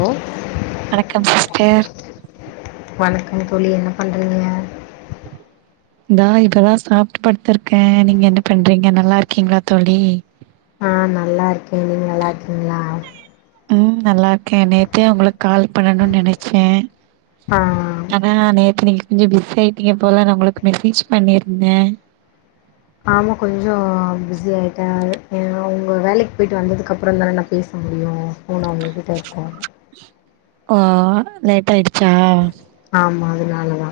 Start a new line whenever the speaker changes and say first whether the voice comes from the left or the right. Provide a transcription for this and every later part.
left: ஓ
right: வணக்கம் சிஸ்டர்
left: வணக்கம் தோழி என்ன பண்றீங்க
right: இந்தா இப்பதா சாப்ட்டு படுத்திருக்க நீங்க என்ன பண்றீங்க நல்லா இருக்கீங்களா தோழி
left: ஆ நல்லா இருக்கே நீங்க நல்லா இருக்கீங்ளா
right: ம் நல்லா கே நேத்தே உங்ளுக் கால் பண்ணணுன் நெனச்சே
left: ஆ
right: ஆனா நேத்து நீங்க கொஞ்சோ பிசி ஆய்ட்டிங்க போல நா உங்களுக்கு மெசேஜ் பண்ணிருந்த
left: ஆமா கொஞ்சோ ஃபிஸி ஆய்ட்ட அவுங்க வேலைக்கு போய்ட்டு வந்ததுக்கப்றநா தான நா பேச முடியு ஃபோன் அவுங்ககிட்ட இருக்கு
right: ஆ லேட் ஆய்டுச்சா
left: ஆமா அதுனால தா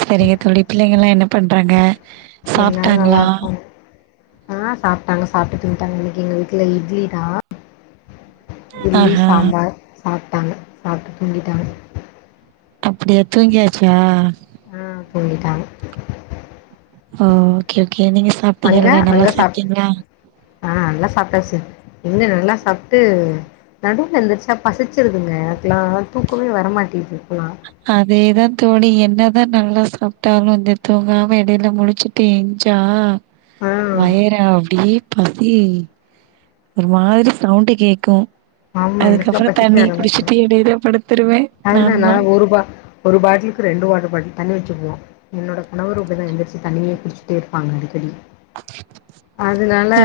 right: சரிங்க தோழி பிள்ளைங்கலா என்ன பண்றாங்க
left: எல்லாரு
right: சாப்ட்டாங்களா
left: நல்லார்க்காங்க ஆ சாப்ட்டாங்க சாப்ட்டு தூங்கிட்டாங்க இன்னைக்கு எங்க வீட்ல இட்லி தா இட்லி
right: ஆஹா
left: சாம்பார் சாப்ட்டாங்க சாப்ட்டு தூங்கிட்டாங்க.
right: அப்டியா தூங்கியாச்சா
left: ஆ தூங்கிட்டாங்க
right: ஆ ஓகே கே நீங்க
left: அங்க
right: சாப்ட்டிங்கல்ல நல்லா
left: அங்க சாப்
right: சாப்ட்டிங்ளா
left: ஆ நல்லா சாப்ட்டாச்சு எங்க நல்லா சாப்ட்டு நடுவுல எந்திரிச்சா பசிச்சிருதுங்க எனக்லா தூக்கமே வரமாட்டிது.
right: அதேதா தோழி என் னதா நல்லா சாப்ட்டாலு வந்து தூங்காம எடைல முழிச்சிட்டு எந்ச்சா
left: ஆ
right: வயற அப்டியே பசி ஒரு மாதிரி சவுண்டு கேக்கு
left: ஆமா எனக்குலா
right: அதுக்கப்பற தண்ணிய குடிச்சிட்டு எடையில படுத்துருவ
left: அதுல நா ஒரு பா ஒரு பாட்லுக்கு ரெண்டு வாட்டர் பாட்டில் தண்ணி வெச்சுக்குவோ என்னோட கணவரு இப்டிதா எந்திரிச்சு தண்ணியே குடிச்சிட்டே இருப்பாங்க அடிக்கடி அதுனால
right: ஓ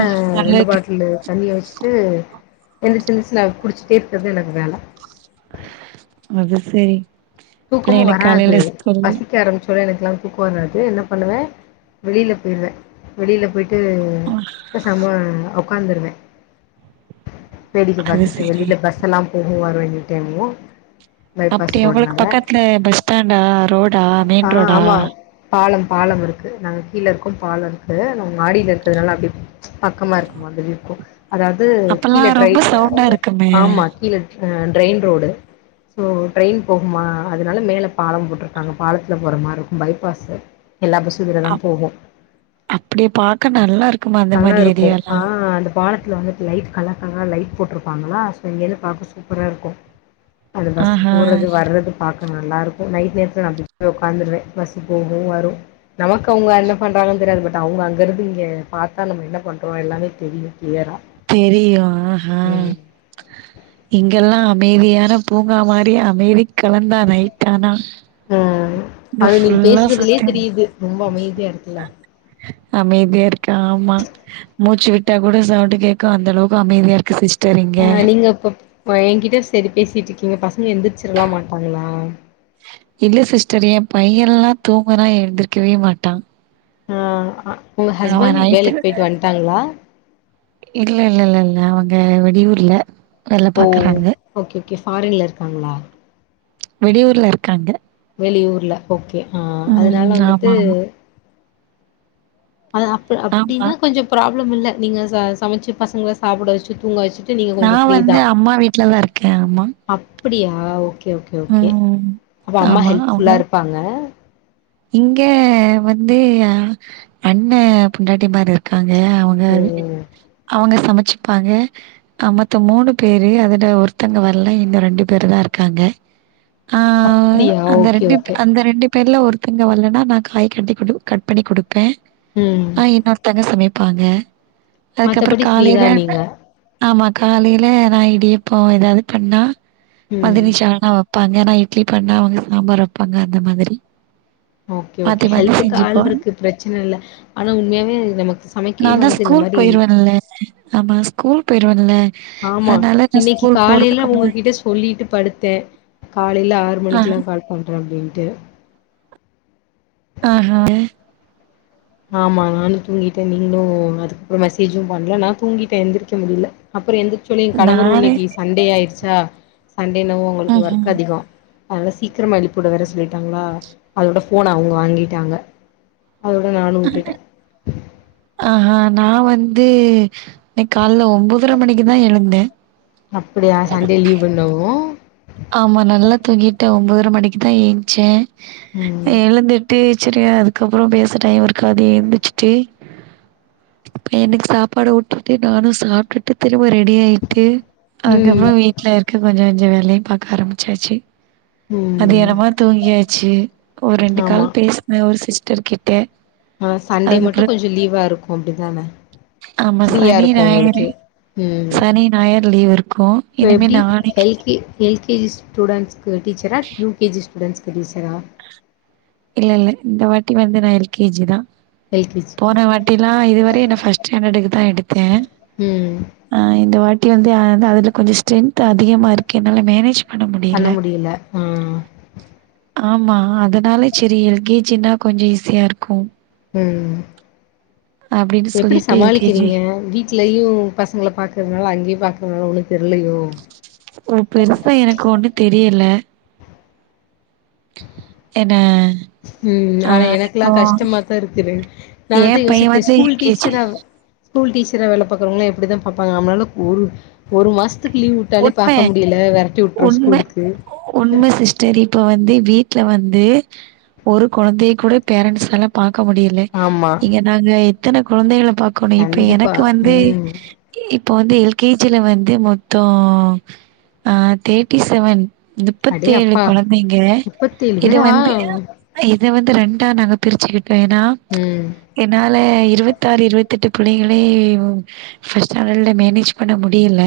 left: ரெண்டு
right: நல்லது
left: பாட்டிலு தண்ணிய வெச்சுட்டு எந்துச்சு எந்துச்சு நா குடிச்சுட்டு இருக்றது எனக்கு வேல
right: அது செரி
left: தூக்கமு வராது பசிக்க ஆரம்ச்ச ஒன்னே எனக்கு லா தூக்கோ வராது என்ன பண்ணுவே வெளில போயிருவே வெளில போயிட் டு பேசாம அப் உக்காந்துருவே வேடிக்க
right: அது
left: பாத்துட்டு
right: சரி
left: வெளில பஸ் எல்லா போகு வரு எந் த டைம்மு பைபாஸ்
right: அப்டி
left: ரோடுனால
right: [unintelligible] பஸ் ஸ்டாண்டா ரோடா
left: ஆ
right: மெயின் ரோடா
left: ங்க கீழ இருக்கோ பாலம் இருக்கு நாங்க மாடியில இருக்குறதுனால அப்டி ப்ச் பக்கமா இருக்குமா அ இருக்கும் அதாவது கீழ
right: அப்பல்லாம்
left: ட்ரை
right: ரொம்ப சவுண்டா இருக்குமே
left: ஆமா கீழ ட்ரெயின் ரோடு சோ ட்ரெயின் போகுமா அதனால மேலே பாலம் போட்டிருக்காங்க பாலத்துல போற மாரி இருக்கும் பைபாஸு எல்லா பஸ்ஸு இதுல தா
right: அப்
left: போகு
right: அப்படி பாக்க நல்லா இருக்குமா அந்த மாதிரி ஏரியாலாம்
left: ட்ல வந்து லைட் கலர் கலரா லைட் போட்டிருப்பாங்களா சோ இங்கருந்து பாக்க சூப்பரா இருக்கும் அது பஸ்
right: ஆஹா
left: போறது வர்றது பாக் நல்லாருக்கும் நைட்நேரத்தில நான் அங்க போய் உட்காந்துருவேன் பஸ்ஸு போகும் வரும் நமக்கு அவங்க என்ன பண்றாங்கன்னு தெரியாது பட் அவங்க அங்கிறது இங்க பார்த்தா நம்ம என்ன பண்றோம் எல்லாமே தெரியும் கிளியரா
right: தெரியு ஆஹ
left: ம்
right: இங்கெல்லாம் அமைதியான பூங்கா மாரி அமைதி கலந்தா நைட் ஆனா
left: ம்
right: இந்த
left: அது நீங்க
right: ஃபுல்லா
left: பேசுறதுலயே தெரியுது ரொம்ப அமைதியா இருக்குல்ல
right: [unintelligible] அமைதியா இருக்கு ஆமா மூச்சு விட்டா கூட சவுண்டு கேக் கும் அந்த அளவுக்கு அமைதியாருக்கு சி்ஸ்ட்
left: ஆ நீங்க அப்ப [unintelligible] என்கிட்ட சரி பேசிட்டு இருக்கீங்க பசங் ங்க எந்திரச்சிடலாம் மாட்டாங்களா
right: பையல்லா தூங்குனா எழுந்திருக்கவே மாட்டான்
left: அஅ உங்க ஹஸ்பண்ட் வேலைக்கு போயிட்டு வந்ட்டாங்ளா
right: இல்ல இல்ல இல்லல்ல அவங்க வெளியூர்ல வேல
left: ஓ
right: பாக்குறாங்க
left: ஓகே ஓகே ஃபாரின்ல இருக்காங்ளா
right: வெளியூர்ல இருக்காங்க
left: வெளியூர்ல ஓகே ஆ அதுனால
right: ம்
left: வந்துட்டு
right: ஆமா ஆமா
left: அது அப்
right: ஆமா
left: அப்டின்னா கொஞ்சோ ப்ராப் ப்ளம் இல்ல நீங்க ச சமச்சு பசங்கள சாப்பிட வெச்சுட்டு தூங்கா வெச்சுட்டு
right: நா வந்து அம்மா வீட்லதா இருக்கே அம்மா
left: அப்டியா ஓகே ஓக்கே ஓகே ஓகே அப்போ அம்மா
right: ஆமா அவங்க
left: ஹெல்ப்ஃபுல்லா இருப்பாங்க
right: இங்க வந்து அண்ண பொண்டாட்டி மாரி இருக்காங் அவங்க
left: ஓ
right: வீட் அவங்க சமைச் வெச்சுப்பாங்க அ மொத்தோ மூணு பேரு அதுல ஒருத்தங்க வரல இன்னு ரெண்டு பேரு தா இருக்காங்க ஆ
left: அப்படியா
right: அந்த
left: ஓகே
right: ரெண்டுப் பே
left: ஓகே
right: அந்த ரெண்டுப் பேர்ல ஒருத் தங்க வல்லன்னா நா காய் கட்டி குடு கட் பண்ணி குடுப்பே
left: ம்
right: ஆ இன்னொருத்தங்க சமைப் பாங்க அதுக்கப்றோ
left: மத்தபடி ஃப்ரீ தா
right: காலேல என்ன
left: நீங்க
right: ஆமா காலேல நா இடியப்போ ஏதாவது பண்ணா
left: ம்
right: மதினி சால்னா வப் பண்யா நா இட்லி பண்ண அவங்க சாம்பார் வப்பாங்க அந்த மாதிரி
left: ஓகே
right: மாத்தி
left: ஓகே
right: மாத்தி
left: ஹெல்ப்புக்கு ஆள்
right: செஞ்சுப்போ
left: இருக்கு பிரச்சன இல்ல ஆனா உண்மையாவே அது நமக்கு சமைக்கையில
right: நாந்தா
left: வந்துட்டு இந்த
right: ஸ்கூல்
left: மாரி
right: போய்ருவன்ல்ல ஆமா ஸ்கூல் ஸ்கூல் பேய்ருவன்ல
left: ஆமா
right: அதனால நா
left: இன்னைக்கி காலைல
right: முன்னாடி
left: உங்ககிட்ட சொல்லிட்டு படுத்த காலைல ஆறு
right: ஆஹ
left: மணிக்கக்குல்லா கால் பண்ற அப்டின்னு ட்டு
right: ஆஹா
left: ஆமா நானு தூங்கிட்ட நீங்களு அதுக்கப்றோ மெசேஜு பண்ல நா தூங்கிட்ட எந்திரிக்க முடில அப்றோ எந்த் அக்சுலி எ கணவரு
right: நானே
left: இன்னைக்கி சண்டே ஆய்டுச்சி தா சண்டேனவு அவங்களுக்கு
right: ம்ஹும்
left: ஒர்க் அதிகோ அதனால சீக்கிரமா எழுப்பிய உட வேற சொல்லிட்டாங்களா அதோட ஃபோன் அவங்க வாங்கிட்டாங்க அதோ நானு உட்டுட்ட
right: ஆஹ நா வந்து இன்னிக் கால்ல ஒம்பதர மணிக்குதா எழுந்த
left: அப்படியா சண்டே லீவ்வல்லோ
right: ஆமா நல்லா தூங்கிட்ட ஒம்போதர மணிக்குதா ஏஞ்ச
left: ம்.
right: எழுந்திட்டு செரி அதுக்கப்றோ பேச டைம் இருக்காது எந்துச்சுட்டு பையனுக்கு சாப்பாடு ஊட்டிட்டு நானு சாப்டுட்டு போய் ரெடி ஆயிட்டு
left: ம்.
right: அதுக்கப்ற வீட்ல இருக்க கொஞ்ச கொஞ்ச வே லைய பாக் க ஆரம்பிச்சாச்சி அது
left: ம்.
right: என்னமோ தூங்கியாச்சு ஒரு ரெண்டு
left: ஆமா.
right: கால் பேசுன ஒரு சிஸ் டர் கிட்ட
left: ஆ சண்டே மட்டு
right: அதுக்கப்புறோ
left: கொஞ்ச லீவா இருக்கு அப்டிதான
right: ஆமா
left: ஃப்ரீயா
right: சனி
left: இருக்கு
right: ஞாயிறு
left: உங்களுக்கு ம்
right: சனி ஞாயிறு லீவ் இருக்கு
left: இப்ப
right: இனிமே
left: எப்டி
right: நாளைக்கு
left: L K L K G ஸ்டுடென்ட்ஸ்க்கு டீச்சரா யூ கே ஜி ஸ்டுடென்ட்ஸ் கு டீச்சரா
right: இல்ல இல்ல இந்த வாட்டி வந்து நா எல் கே ஜி தா
left: எல்கேஜிக்கு
right: போன வாட்டில்லா இது வரையு நா ஃபர்ஸ்ட் ஸ்டாண்டர்டுக்கு தான் எடுத்தே
left: ம்
right: ஆ இந்த வாட்டி [unintelligible] வந்து அதுல கொஞ்ச ஸ்ட்ரென்த் அதிகமாக இருக்கு என்னால மேனேஜ்
left: பண்ண முடியல உஹம்
right: ஆமா அதனால சரி எல் கே ஜினா கொஞ்ச ஈஸியா இருக்கு
left: ம்
right: அப்டின்னு சொல்லிட்டு எல் கே ஜி
left: வீட்லையு பசங்ள பாக்றதுனால அங்கயு பாக்றதுனால ஒண்ணு தெர்லயோ
right: ஓ பெருசா எனக்கு ஒண்ணு தெரியல என்ன
left: ம்
right: ஆ
left: ஆனா எனக்குல்லா
right: இப்போ
left: கஷ்டமாதா இருக்குது நா
right: ஏ
left: அதா
right: பைய
left: யோசிப்பே
right: வந்து
left: ஸ்கூல்
right: எல் கே ஜி
left: டீச்சரா ஆ ஸ்கூல் டீச்சர வேல பாக்றவங்கள எப்டி தான் பாப்பாங்க நம்ளால ஒரு ஒரு மாச
right: உண்ம உண்ம
left: ஸ்கூலுக்கு
right: உண்ம சிஸ்டர் இப்ப வந்து வீட்ல வந்து ந்து ஒரு கொழந்தைய கூட பேரன்ட்ஸ் ஆலா பார்க் க்க முடில
left: ஆமா
right: இங்க நாங்க எத்தன கொழந்தைகள பாக்ணு இப்ப
left: கண்டிப்பா
right: எனக்கு வந்து
left: ம்
right: இப் இப்ப வந்து எல் கே ஜில வந்து மொத் மொத்தோ தேர்ட்டி செவன்
left: அடே
right: முப்பதேழு
left: அப்பா
right: கொழந்தைங்க
left: முப்பத்தேழு
right: இது
left: பேரா
right: வந்து இப் இத வந்து ரெண்டா நாங்க பிரிச்சுக்கிட் டேனா
left: ம் ம்
right: ஏன அதுல இருவத்தாறு இருவத்தெட்டு பிள்ளைங்ள ஃபர்ஸ்ட் ஸ்டாண்டர்டடுல மேனேஜ் பண்ண முடியல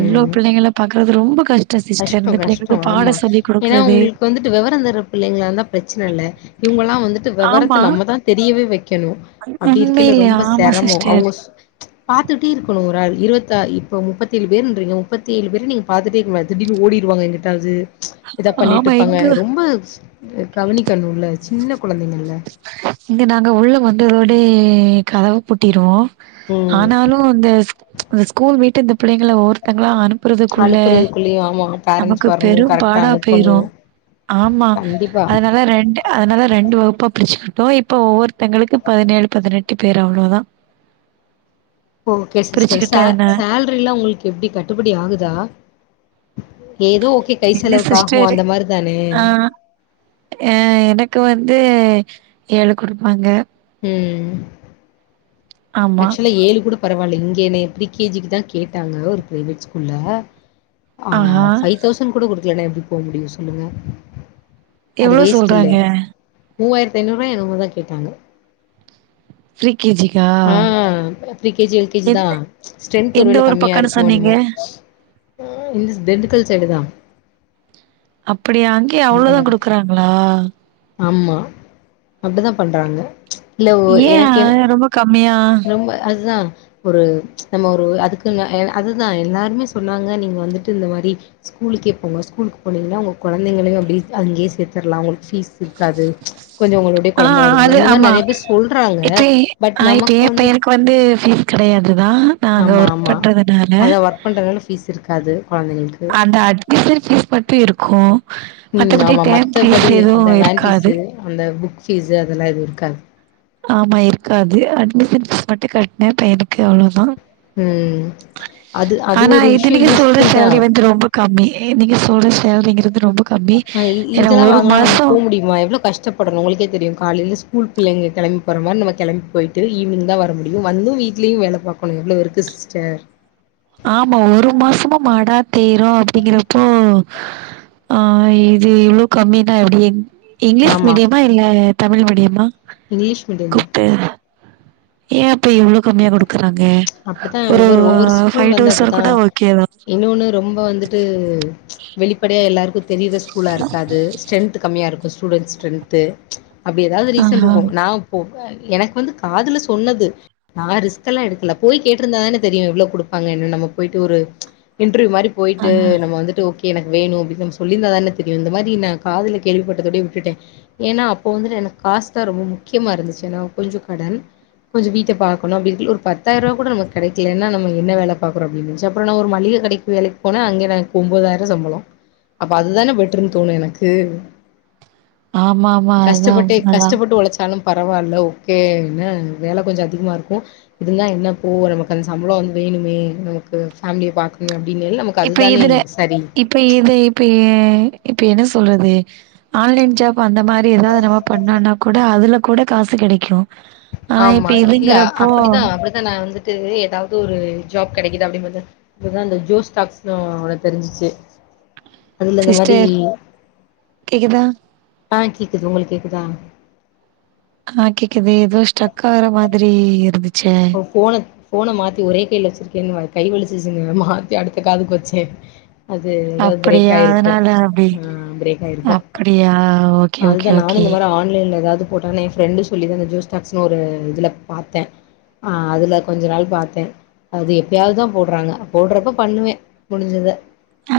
right: இவ்ளோ புள்ளைங்கல பாக் து ரொம்ப கஷ்
left: கஷ்டொம் கஷ்டொம் ஆமா ஏனா
right: குடுக்குறது
left: உங்ளுக்கு வந்துட்டு வெவரம் தெர்ற பிள்ளைங்களாந்தா பிரச்சனல்ல இவுங்களாம் வந்துட்டு
right: ஆமா
left: வெவரத்த நம்மதான் தெரியவே வைக்கணு அப்டிருக்கைல
right: உண்மையிலே
left: ரொம்ப
right: ஆமா
left: செரமோ
right: சிஸ்டர்
left: அவுங்கசு பாத்துட்டேருக்கணு ஒராள் இருவத்தா இப்பொ முப்பத்தேலு பேருன்ற்றிங்க முப்பத்தேலு பேர நீங் பாத்துட்டேருக்மா திடீனு ஓடிருவாங்க எங்குட்டாவது எதப்
right: ஆமா
left: பண்ணிட்டுருப்பாங்க
right: எங்க
left: ரொம்ப ஸ் கவனிக்கணுல்ல ச்சின்னப்
right: இங்க நாங்க உள்ள வந்தரோல் அப்டியே கதவப் பூட்டிருவோம்
left: ம்
right: ஆனாலு அந்த சு அந்த ஸ்கூல் வீட்டிந்த பிள்ளைங்கள ஒவ்வொருத்தங்களா அனுப் அனுப்பறதுக்குள்ள
left: அனுப்புறதுக்குள்ளயு ஆமா பேரண்ட்ஸ்
right: நமக்கு
left: வரணு
right: பெரும்
left: கரெக்டா
right: பாடா
left: அனுப்பணு
right: போயிரு ஆமா
left: கண்டிப்பா
right: அதனால ரெண்டு அதனால ரெண்டு வகுப்பா பிரிச்சுகிட்டோ இப்போ ஒவ்வொருத்தங்களுக்கு பதனேலு பதினெட்டு பேரு அவ்ளோதா
left: ஓகே சிஸ்டர்
right: பிரிச்சுக்கிட்டே
left: சே
right: என்ன
left: சேல்ரிலா உங்களுக்கு எப்டி கட்டுபடியாகுதா ஏதோ ஓகே கை
right: என்ன
left: செலவுக்கு ஆகு
right: சிஸ்டரு
left: அந்த மாரி தானே
right: ஆ அ எனக்கு வந்து ஏழு குடுப்பாங்க
left: ம்
right: ஆமா.
left: ஆக்சுலா ஏழு கூடோ பரவால்ல இங்க என்னய ப்ரீ கே ஜி க்கு தா கேட்டாங்க ஒரு ப்ரைவேட் ஸ்கூல்ல ஆ
right: ஆஹா!
left: ஃபை தௌசண் கூடக் குடு க்லன்னா எப்புட் போ முடியு சொல்லுங்க
right: எவ்ளோ சொல்றாங்க
left: மூவாயிரத்து ஐநூ ரூவா என்னவோதா கேட்டாங்க
right: ப்ரீ கே ஜி
left: ம் pre K G L K G தா
right: எந்த
left: ஸ்ட்ரென்த்
right: எந்த
left: ஒருவேல
right: ஊரு பக்கம்னு
left: கம்மியாருக்குமோ
right: சொன்னீங்க?
left: என்னுமோ இதுஸ் திண்டுக்கல் சைடு தா
right: அப் ப்புடியா அங்கேயா அவ்ளோதா
left: ம்
right: குடுக்குறாங்ளா
left: ஆமா அப்டிதா பண்றாங்க இல்ல
right: ஏன்
left: எனக்கு
right: அ ரொம்போ கம்மியா
left: ரொம்ப அதுதா ஒரு நம்ம ஒரு அதுக்குன் அ ஏ அதுதா எல்லாருமே சொன்னாங்க நீங்க வந்துட்டு இந்த மாரி ஸ்க்கூலுக்கேப் போங்க ஸ்கூலுக்குப் போனிங்கனா உங்க கொழந்தைங்களையும் அப்டி அங்கே சேத்துர்லா அங்களுக் ஃபீஸ் இருக்காது கொஞ்சோ உங் மறுபடியு
right: ஆ
left: கொழந்த வரும்ல
right: அது
left: இந்த மாரி
right: ஆமா.
left: நெறைய பேர் சொல்றாங்க
right: இப்ப
left: பட்
right: ஆ
left: நமக்
right: இப்ப எனக்கு வந்து ஃபீஸ் கெடையாதுதா நா அங்க
left: ஆமா
right: ஒர்க்
left: ஆமா
right: பண்றதுனால
left: அதா ஒர்க் பண்றதுனால ஃபீஸ் இருக்காது கொழந்தைங்களுக்கு
right: அதா அ [unintelligible] ஃபீஸ் பத்தி இருக்கு
left: ம் ஆமா மத்தபடி அந்த வேன்
right: இருக்காது.
left: ஃபீஸு அந்த புக் ஃபீஸ் அதெலா எது இருக்காது
right: ஆமா இருக்காது அட்மிஷன் ஃபீஸ் மட்டு கட்னே பையனுக்கு அவ்ளோதா
left: ம் அது அது
right: ஆனா
left: ஒரு
right: இது
left: விஷயோ
right: நீங்க சொல்ற
left: யூஸ்ஃபுல் தா
right: சேலரி வந்து ரொம்ப கம்மி நீங்க சொல்ற தேவைங்றது
left: ஆ இ இதெலா வாங்னா நம்ம போக முடியுமா எவ்ளோ கஷ்டப்படணு உங்களுக்கே தெரியு காலைல ஸ்கூல் பிள்ளைங்க கெளம்பி போற மாரி நம்ம கெளம்பி போயிட்டு ஈவினிங் தா வர முடியு வந்து வீடிலேயு வேல பாக்கனு எவ்ளோ இருக்கு சிஸ்டர்
right: ஆமா ஒரு மாசமு மடா தேய்றோ அப்டிங்கிறப்போ ஆஹ் இது இவ்ளோ கம்மி தா எப்டியும் இங்கிலிஷ் மீடியமா இல்ல தமிழ் மீடியமா
left: இங்கிலிஷ் மீடியம் தா
right: ஏ அப்ப இவ்ளோ கம்மியா குடுக்க றாங்க ஒரு ஃபைவ்
left: ந்து
right: தௌசண்ட்
left: அப்டித்தா
right: கூட ஓகே தா
left: இன்னோன்னு ரொம்ப வந்துட்டு வெளிப்படையா எல்லாருக்கு தெரியிற ஸ் ஃபுல்லா இருக்காது ஸ்டென்த் கம்மியா யாருக்கு ஸ்டூடென்ட் ஸ்ட்ரென்த்து அப்டி எதாவ்து ரீசன்
right: ஆஹா
left: இருக்கு நாப் போ எனக்கு வந்து காதுல சொன்னது நா ரிஸ்கலா எடுக்கல போய் கேட்ருந்தா தானே தெரியு எவ்ளோ குடுப்பாங்க என்னனு நம்ம போய்ட்டு ஒரு இன் ட்ரிவ் மாரி போயிட்டு நம்ம வந்துட்டு ஓகே எனக்கு வேணு அப்டினு நம்ம சொல்லிருந்தானே தெரியு இந்த மாரி நா காதுல கேள்விப்பட்டதோடே விட்டுட்டே ஏனா அப்போ வந்து எனக்கு காசு தா ரொம்ப முக்கியமா இருந்துச்சு ஏனா கொஞ்ச கடன் கொஞ்ச வீட்ட பாக்கணு அப்டின்டு ஒரு பத் பத்தாயிரூவா கூட நமக்கு கெடைக்கலேனா நம்ம என்ன வேல பாக்குறோ அப்டின் இருன்ச்சு அப்றோ நா ஒரு மளிக கடைக்கு வேலைக்கு போனா அங்கே எனக்கு ஒன்பதாயிர சம்பள அப்ப அதுதானே பெட்டர்னு தோணு எனக்கு
right: ஆமா ஆமா அதா
left: கஷ்டப்பட்டே
right: உண்மதா
left: கஷ்டப்பட்டு ஒழச்சாலு பரவால்ல ஓகே என்ன வேல கொஞ்ச அதிகமா இருக்கு இருந்தா என்ன இப்போ நமக்கு அந்த சம்பள வந்து வேணுமே நம்மளுக்கு ஃபேம்லிய பாக்கணுமே அப்
right: இப்ப இதுல இப்ப இது இப்ப ஏ இப்ப என்ன சொல்றது ஆன்லைன் ஜாப் அந்த மாரி எதாவ்து நம்ம பண்ணோனா கூட அதுல கூட காசு கெடைக்கு ஆனா
left: ஆமா
right: இப்ப
left: இல்ல
right: இதுங்கிறப்போ
left: அப்டிதா அப்டிதா நா வந்துட்டு எதாவ்து ஒரு ஜாப் கெடைக்குதா அப்டின் பாத்தா ஒரு நாள் இந்த ஜோஸ் டாக்ஸ்னு ஒன்னு தெரிஞ்சிச்சு அதுல அந்த மாரி
right: சிஸ்டர் கேக்குதா
left: ஆஹ் கேக்குது உங்களுக்கு கேக்குதா
right: ஆஹ் கேக்குது எதோ ஸ்டக் ஆகுற மாதிரி இருதுச்
left: ஒ ஃபோனத் ஃபோன மாத்தி ஒரே கைல வச்சிருக்கேன்னு வ கை வலிச்சுசுனு மாத்தி அடுத்த காதுக்கு வச்சே அது எதாவ்து பிரேக்
right: அப்படியா
left: ஆயிருக்கு
right: அதனால அப்டி
left: ஆஹ் பிரேக் ஆயிருக்கு
right: அப்படியா ஓகே ஓகே
left: அதுதா நானு
right: ஓகே
left: இந்த மாரி ஆன்லைன்ல எதாவ்து போட்டோனே எ ஃப்ரெண்டு சொல்லி தா அந்த ஜோஸ் டாக்ஸ்னு ஒரு இதுல பாத்தே ஆஹ் அதுல கொஞ்ச நாள் பாத்தே அது எப்பயாவ்து தா போட்றாங்க போட்றப்ப பண்ணுவே முடிஞ்சதா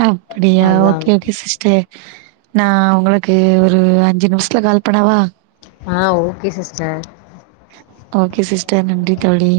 right: அப்பிடியா ஓகே ஓகே சிஸ்டர் நா உங்களுக்கு ஒரு அஞ்சு நிம்ஷ்த்துல கால் பண்ணவா
left: ஆஹ் ஓகே சிஸ்டர்
right: ஓகே சிஸ்டர் நன்றி
left: ஓகே
right: தோழி